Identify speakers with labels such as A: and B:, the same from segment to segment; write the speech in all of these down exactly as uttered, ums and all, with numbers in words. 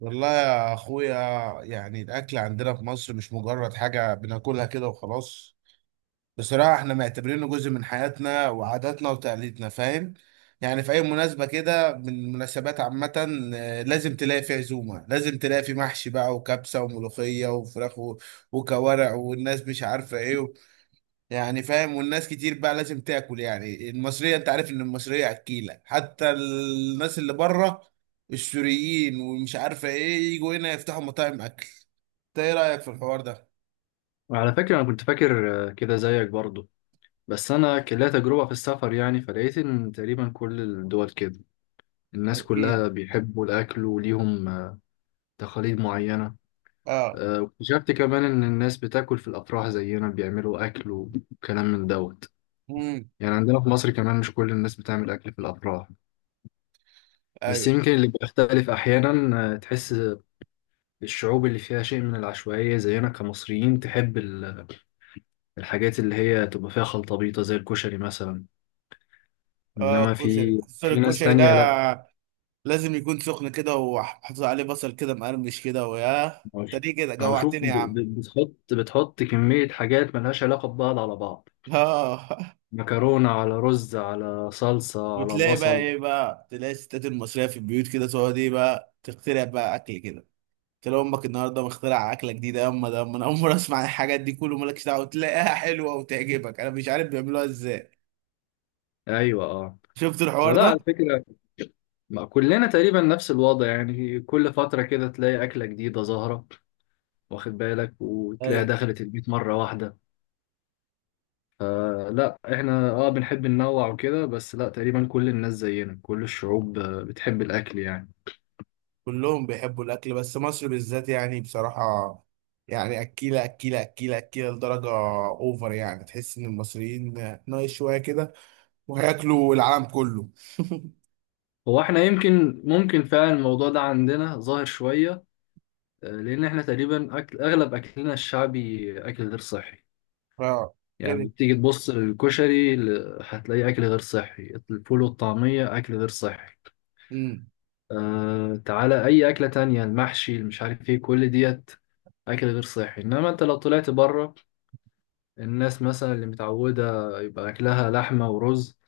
A: والله يا اخويا، يعني الاكل عندنا في مصر مش مجرد حاجه بناكلها كده وخلاص. بصراحه احنا معتبرينه جزء من حياتنا وعاداتنا وتقاليدنا، فاهم؟ يعني في اي مناسبه كده من المناسبات عامه، آه، لازم تلاقي في عزومه، لازم تلاقي في محشي بقى وكبسه وملوخيه وفراخ و- وكوارع والناس مش عارفه ايه. يعني فاهم، والناس كتير بقى لازم تاكل، يعني المصرية انت عارف ان المصرية اكيلة، حتى الناس اللي بره، السوريين ومش عارفة ايه يجوا هنا يفتحوا مطاعم اكل. انت ايه رأيك في الحوار ده؟
B: وعلى فكرة، أنا كنت فاكر آه، كده زيك برضو. بس أنا كان ليا تجربة في السفر يعني فلقيت إن تقريبا كل الدول كده الناس
A: اكيل.
B: كلها بيحبوا الأكل وليهم آه، تقاليد معينة.
A: اه.
B: آه، واكتشفت كمان إن الناس بتاكل في الأفراح زينا بيعملوا أكل وكلام من دوت.
A: امم.
B: يعني عندنا في مصر كمان مش كل الناس بتعمل أكل في الأفراح، بس
A: ايوه.
B: يمكن اللي بيختلف أحيانا. آه، تحس الشعوب اللي فيها شيء من العشوائية زينا كمصريين تحب ال- الحاجات اللي هي تبقى فيها خلطة بيضة زي الكشري مثلا.
A: اه
B: انما
A: الكشري،
B: في
A: خصوصا
B: في ناس
A: الكشري ده
B: تانية لا.
A: لازم يكون سخن كده وحافظ عليه بصل كده مقرمش كده ويا.
B: أو ش-
A: انت دي كده
B: أو شوف
A: جوعتني
B: ب-
A: يا عم.
B: ب- بتحط بتحط كمية حاجات ملهاش علاقة ببعض على بعض.
A: اه
B: مكرونة على رز على صلصة على
A: وتلاقي بقى
B: بصل.
A: ايه بقى، تلاقي الستات المصرية في البيوت كده تقعد ايه بقى، تخترع بقى اكل كده. قلت له امك النهارده مخترع اكله جديده يا اما ده، أما انا اول مره اسمع عن الحاجات دي، كله مالكش دعوه، تلاقيها حلوه وتعجبك، انا مش عارف بيعملوها ازاي.
B: ايوه، اه.
A: شفت الحوار
B: فلا
A: ده؟
B: على فكرة، ما كلنا تقريبا نفس الوضع يعني كل فترة كده تلاقي أكلة جديدة ظاهرة، واخد بالك، وتلاقيها
A: ايوه.
B: دخلت البيت مرة واحدة. فلا احنا اه بنحب ننوع وكده، بس لا، تقريبا كل الناس زينا كل الشعوب آه، بتحب الأكل يعني.
A: كلهم بيحبوا الاكل، بس مصر بالذات يعني بصراحه، يعني اكيله اكيله اكيله اكيله لدرجه اوفر، يعني تحس ان المصريين ناقص شويه كده وهياكلوا العالم كله.
B: هو احنا يمكن ممكن فعلا الموضوع ده عندنا ظاهر شوية، آه، لأن احنا تقريبا أكل أغلب أكلنا الشعبي أكل غير صحي.
A: اه. غير.
B: يعني تيجي تبص الكشري ل- هتلاقيه أكل غير صحي. الفول والطعمية أكل غير صحي.
A: امم.
B: أه تعالى أي أكلة تانية، المحشي اللي مش عارف إيه، كل ديت أكل غير صحي. إنما أنت لو طلعت بره، الناس مثلا اللي متعودة يبقى أكلها لحمة ورز،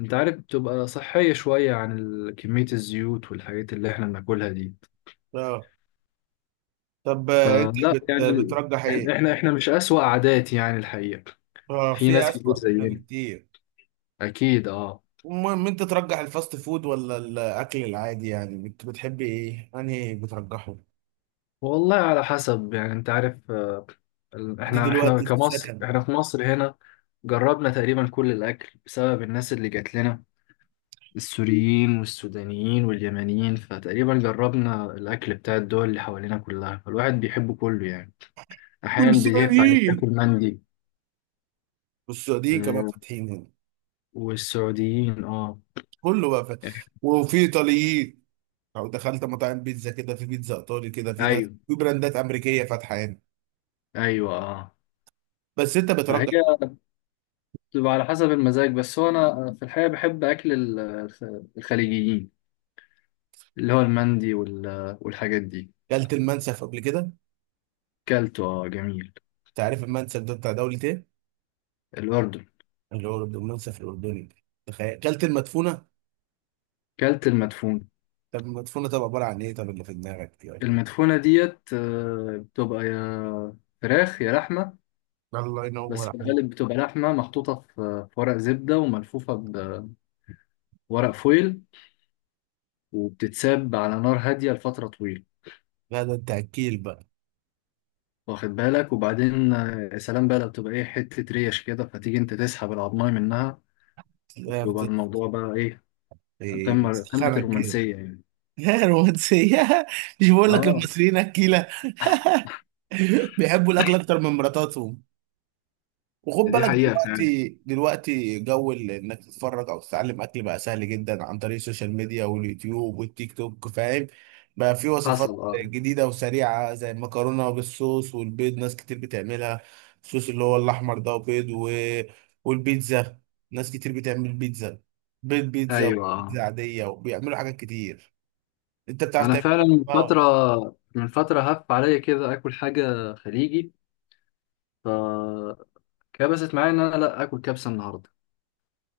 B: أنت عارف بتبقى صحية شوية عن ال- كمية الزيوت والحاجات اللي احنا بناكلها دي.
A: اه طب، آه، انت
B: فلا
A: بت...
B: يعني ال-
A: بترجح
B: يعني
A: ايه؟
B: احنا احنا مش أسوأ عادات يعني الحقيقة،
A: اه
B: في
A: في
B: ناس كتير
A: اسوأ من كده
B: زينا،
A: كتير.
B: اكيد اه.
A: المهم انت ترجح الفاست فود ولا الاكل العادي؟ يعني بت- بتحب ايه، انهي بترجحه؟
B: والله على حسب، يعني انت عارف آه، ال-
A: انت
B: احنا احنا
A: دلوقتي في
B: كمصر،
A: سكن؟
B: احنا في مصر هنا جربنا تقريبا كل الاكل بسبب الناس اللي جات لنا، السوريين والسودانيين واليمنيين، فتقريبا جربنا الاكل بتاع الدول اللي حوالينا كلها، فالواحد بيحبه كله يعني. احيانا بيهف عليك
A: والسعوديين،
B: تاكل مندي.
A: والسعوديين كمان
B: آه،
A: فاتحين هنا.
B: والسعوديين، اه.
A: كله بقى فاتح. وفي ايطاليين، لو دخلت مطاعم بيتزا كده في بيتزا ايطالي كده، في ناس
B: ايوه،
A: في براندات امريكيه فاتحه هنا.
B: ايوه، اه.
A: بس انت
B: فهي
A: بترجح؟
B: بتبقى على حسب المزاج، بس هو انا في الحقيقه بحب اكل ال- الخليجيين، اللي هو المندي وال- والحاجات دي.
A: اكلت المنسف قبل كده انت؟
B: كلته، اه، جميل.
A: عارف المنسف ده بتاع دولة ايه؟
B: الاردن.
A: اللي هو المنسف الاردني. تخيل اكلت المدفونه؟
B: كلت المدفون.
A: طب المدفونه طب عباره عن ايه، طب اللي في دماغك يعني.
B: المدفونه ديت آه، بتبقى يا فراخ يا لحمه،
A: الله
B: بس
A: ينور.
B: في الغالب بتبقى لحمه محطوطه في في ورق زبده وملفوفه بورق فويل، وبتتساب على نار هاديه لفتره طويله.
A: لا ده انت اكيل بقى.
B: واخد بالك؟ وبعدين آه، يا سلام بقى، لو بتبقى ايه حته ريش كده، فتيجي انت تسحب العضمايه منها،
A: لا
B: يبقى
A: بت-
B: الموضوع بقى ايه،
A: إيه،
B: قمة قمة
A: بتتخانق كده.
B: الرومانسية يعني.
A: الرومانسية. مش بقول لك
B: اه.
A: المصريين اكيلة، بيحبوا الاكل اكتر من مراتاتهم. وخد
B: دي
A: بالك
B: حقيقة فعلا.
A: دلوقتي، دلوقتي جو ال- انك تتفرج او تتعلم اكل بقى سهل جدا عن طريق السوشيال ميديا واليوتيوب والتيك توك، فاهم؟ بقى في
B: حصل،
A: وصفات
B: اه.
A: جديده وسريعه زي المكرونه بالصوص والبيض، ناس كتير بتعملها. الصوص اللي هو الاحمر ده وبيض و... والبيتزا، ناس كتير بتعمل بيتزا، بيض بيتزا
B: ايوه، اه.
A: وبيتزا عاديه، وبيعملوا حاجات كتير. انت بتعرف
B: انا
A: تعمل
B: فعلا
A: أكل
B: من
A: بقى
B: فترة
A: ولا؟
B: من فترة هف عليا كده اكل حاجة خليجي، فكبست معايا ان انا لا اكل كبسة النهاردة.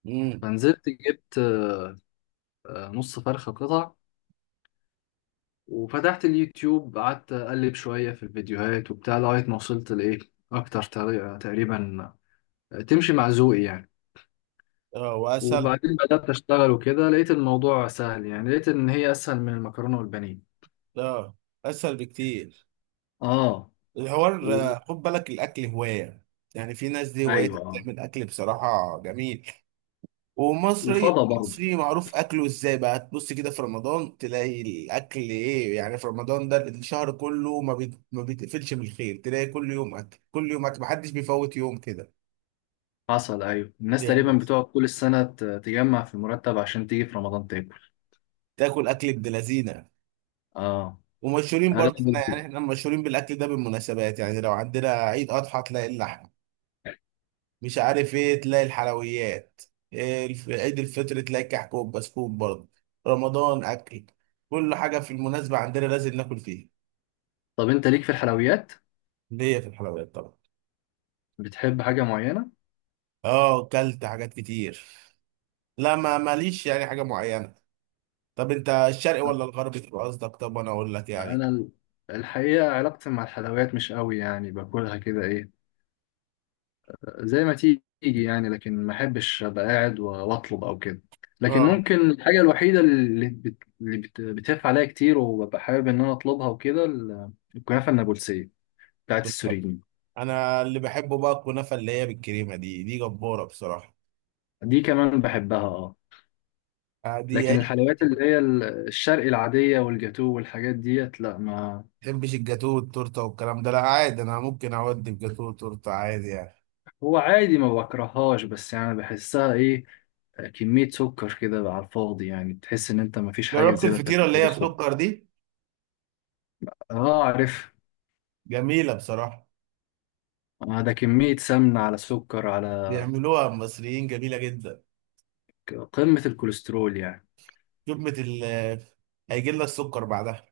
A: امم.
B: فنزلت جبت آه، نص فرخة قطع، وفتحت اليوتيوب، قعدت اقلب شوية في الفيديوهات وبتاع لغاية ما وصلت لايه، اكتر طريقة تقريبا تمشي مع ذوقي يعني.
A: اه واسهل.
B: وبعدين بدأت أشتغل وكده، لقيت الموضوع سهل يعني، لقيت إن هي أسهل من المكرونة والبانيه.
A: اه اسهل بكتير.
B: اه. و...
A: الحوار آه، خد بالك الاكل هوايه، يعني في ناس دي هوايتها
B: ايوه، اه.
A: بتعمل اكل بصراحه جميل. ومصري
B: وفضى برضه.
A: مصري معروف اكله ازاي بقى، تبص كده في رمضان تلاقي الاكل ايه يعني، في رمضان ده الشهر كله ما بيت- ما بيتقفلش من الخير، تلاقي كل يوم اكل كل يوم اكل، محدش بيفوت يوم كده.
B: حصل، ايوه. الناس تقريبا
A: يعني
B: بتقعد كل السنه ت- تجمع في المرتب عشان تيجي في رمضان تاكل.
A: تاكل اكل ابن لذينه.
B: اه.
A: ومشهورين برضه
B: اغلب
A: احنا، يعني
B: ال-
A: احنا مشهورين بالاكل ده بالمناسبات، يعني لو عندنا عيد اضحى تلاقي اللحمه مش عارف ايه، تلاقي الحلويات، إيه الف- عيد الفطر تلاقي كحكة بسكوت برضه، رمضان اكل، كل حاجة في المناسبة عندنا لازم ناكل فيها.
B: طب انت ليك في الحلويات،
A: ليا في الحلويات طبعا.
B: بتحب حاجه معينه؟
A: اه كلت حاجات كتير. لا ما ماليش يعني حاجة معينة. طب انت الشرقي
B: آه،
A: ولا الغربي تبقى قصدك، طب انا اقول لك يعني.
B: انا ال- الحقيقه علاقتي مع الحلويات مش قوي، يعني باكلها كده ايه، زي ما تيجي يعني، لكن ما احبش ابقى قاعد و- واطلب او كده. لكن
A: اه
B: ممكن الحاجه الوحيده اللي بت... اللي بت... بتقف عليا كتير وببقى حابب ان انا اطلبها وكده، ال- الكنافه النابلسيه بتاعت
A: كنت طب.
B: السوريين.
A: انا اللي بحبه بقى الكنافة اللي هي بالكريمة دي، دي جبارة بصراحة.
B: دي كمان بحبها، اه.
A: آه، دي
B: لكن
A: عيش.
B: الحلويات اللي هي ال- الشرقي العادية والجاتو والحاجات ديت، لا ما.
A: ما بحبش الجاتوه والتورته والكلام ده، لا عادي، انا ممكن اودي في جاتوه وتورته عادي يعني.
B: هو عادي ما بكرههاش، بس يعني بحسها ايه، كمية سكر كده على الفاضي، يعني تحس ان انت ما فيش حاجة
A: جربت
B: زيادة
A: الفطيرة اللي
B: بتاكلها
A: هي
B: بالسكر.
A: بسكر دي؟
B: اه، عارف.
A: جميلة بصراحة.
B: آه، ده كمية سمنة على سكر على
A: بيعملوها المصريين جميلة جدا.
B: ك- قمة الكوليسترول يعني.
A: جبنة ال، هيجي لنا السكر بعدها.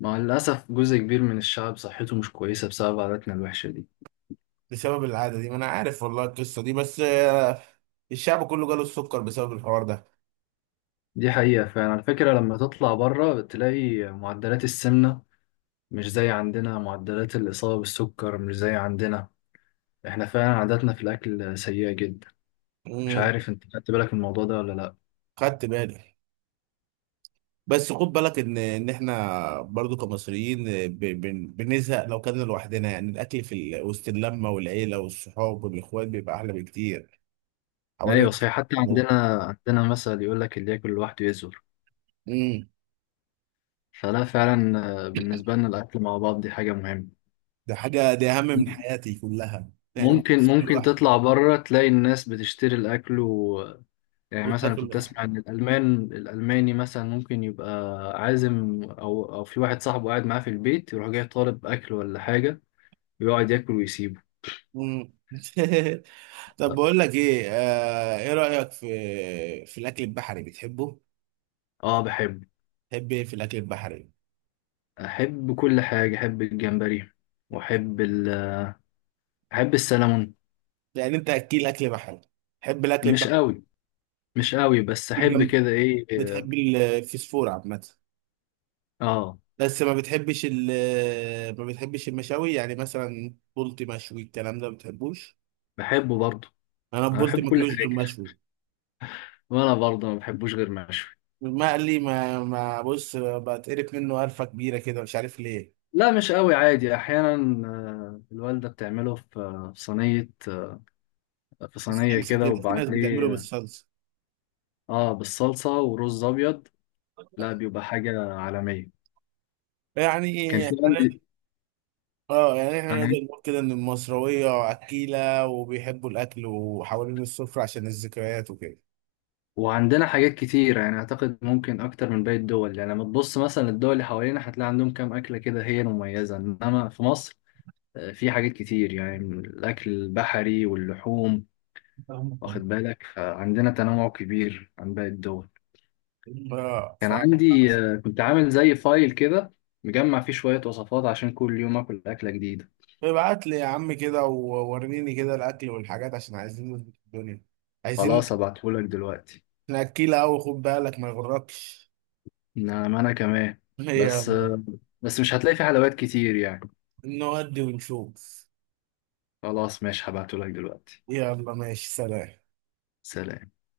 B: مع الأسف جزء كبير من الشعب صحته مش كويسة بسبب عاداتنا الوحشة دي.
A: بسبب العادة دي، ما أنا عارف والله القصة دي، بس آه، الشعب كله جاله السكر بسبب الحوار ده.
B: دي حقيقة فعلا، على فكرة لما تطلع بره بتلاقي معدلات السمنة مش زي عندنا، معدلات الإصابة بالسكر مش زي عندنا. احنا فعلا عاداتنا في الأكل سيئة جدا. مش
A: امم.
B: عارف انت خدت بالك من الموضوع ده ولا لأ.
A: خدت بالي. بس خد بالك ان ان احنا برضو كمصريين، آه، ب- بن- بنزهق لو كنا لوحدنا، يعني الاكل في ال- وسط اللمه والعيله والصحاب والاخوات بيبقى احلى بكتير.
B: أيوة
A: حوالين.
B: صحيح، حتى عندنا عندنا مثل يقول لك اللي ياكل لوحده يزور.
A: امم.
B: فلا، فعلا آه، بالنسبة لنا الأكل مع بعض دي حاجة مهمة.
A: ده حاجة، دي أهم من حياتي كلها، يعني
B: ممكن
A: مش هاكل
B: ممكن
A: لوحدي.
B: تطلع بره تلاقي الناس بتشتري الأكل و... يعني مثلا
A: وتاكل
B: كنت
A: لوحدك.
B: أسمع إن الألمان، الألماني مثلا ممكن يبقى عازم، أو أو في واحد صاحبه قاعد معاه في البيت، يروح جاي طالب أكل ولا حاجة ويقعد ياكل ويسيبه.
A: مم. طب بقول لك إيه، آه إيه رأيك في، في الأكل البحري؟ بتحبه؟
B: اه، بحب.
A: تحب إيه في الأكل البحري؟
B: احب كل حاجة، احب الجمبري، واحب ال... احب السلمون.
A: يعني أنت أكيل أكل بحري. تحب الأكل
B: مش
A: البحري.
B: قوي مش قوي بس احب
A: الجنب.
B: كده ايه.
A: بتحب الفسفور عامة.
B: اه،
A: بس ما بتحبش ال، ما بتحبش المشاوي، يعني مثلا بولتي مشوي الكلام ده ما بتحبوش؟
B: بحبه برضه.
A: أنا
B: انا
A: بولتي
B: بحب كل
A: ماكلوش غير
B: حاجة،
A: مشوي.
B: وانا برضه ما بحبوش غير مشوي.
A: المقلي ما ما بص بتقرف منه قرفة كبيرة كده، مش عارف ليه.
B: لا مش قوي، عادي احيانا. آه، الوالدة بتعمله في آه، في صينية، آه، في صينية
A: بالصلصه
B: كده
A: كده، في ناس بتعمله
B: وبعديه.
A: بالصلصه.
B: اه، بالصلصة ورز ابيض. لا بيبقى حاجة عالمية. كان
A: يعني
B: في
A: احنا،
B: عندي
A: اه يعني احنا
B: انا.
A: نقدر نقول كده ان المصراويه اكيله وبيحبوا الاكل وحوالين السفره عشان الذكريات وكده.
B: وعندنا حاجات كتير، يعني أعتقد ممكن أكتر من باقي الدول، يعني لما تبص مثلا الدول اللي حوالينا هتلاقي عندهم كام أكلة كده هي المميزة، إنما في مصر آه، في حاجات كتير، يعني من الأكل البحري واللحوم، واخد بالك، فعندنا تنوع كبير عن باقي الدول.
A: اه.
B: كان عندي آه، كنت عامل زي فايل كده، مجمع فيه شوية وصفات عشان كل يوم آكل أكلة جديدة.
A: فابعت لي يا عم كده ووريني كده الاكل والحاجات، عشان عايزين نظبط الدنيا. عايزين
B: خلاص أبعتهولك دلوقتي.
A: ناكلها قوي، خد بالك ما يغركش.
B: نعم أنا كمان، بس
A: يلا.
B: آه، بس مش هتلاقي فيه حلويات كتير يعني.
A: نودي ونشوف.
B: خلاص ماشي، هبعتهولك دلوقتي.
A: يلا ماشي، سلام.
B: سلام.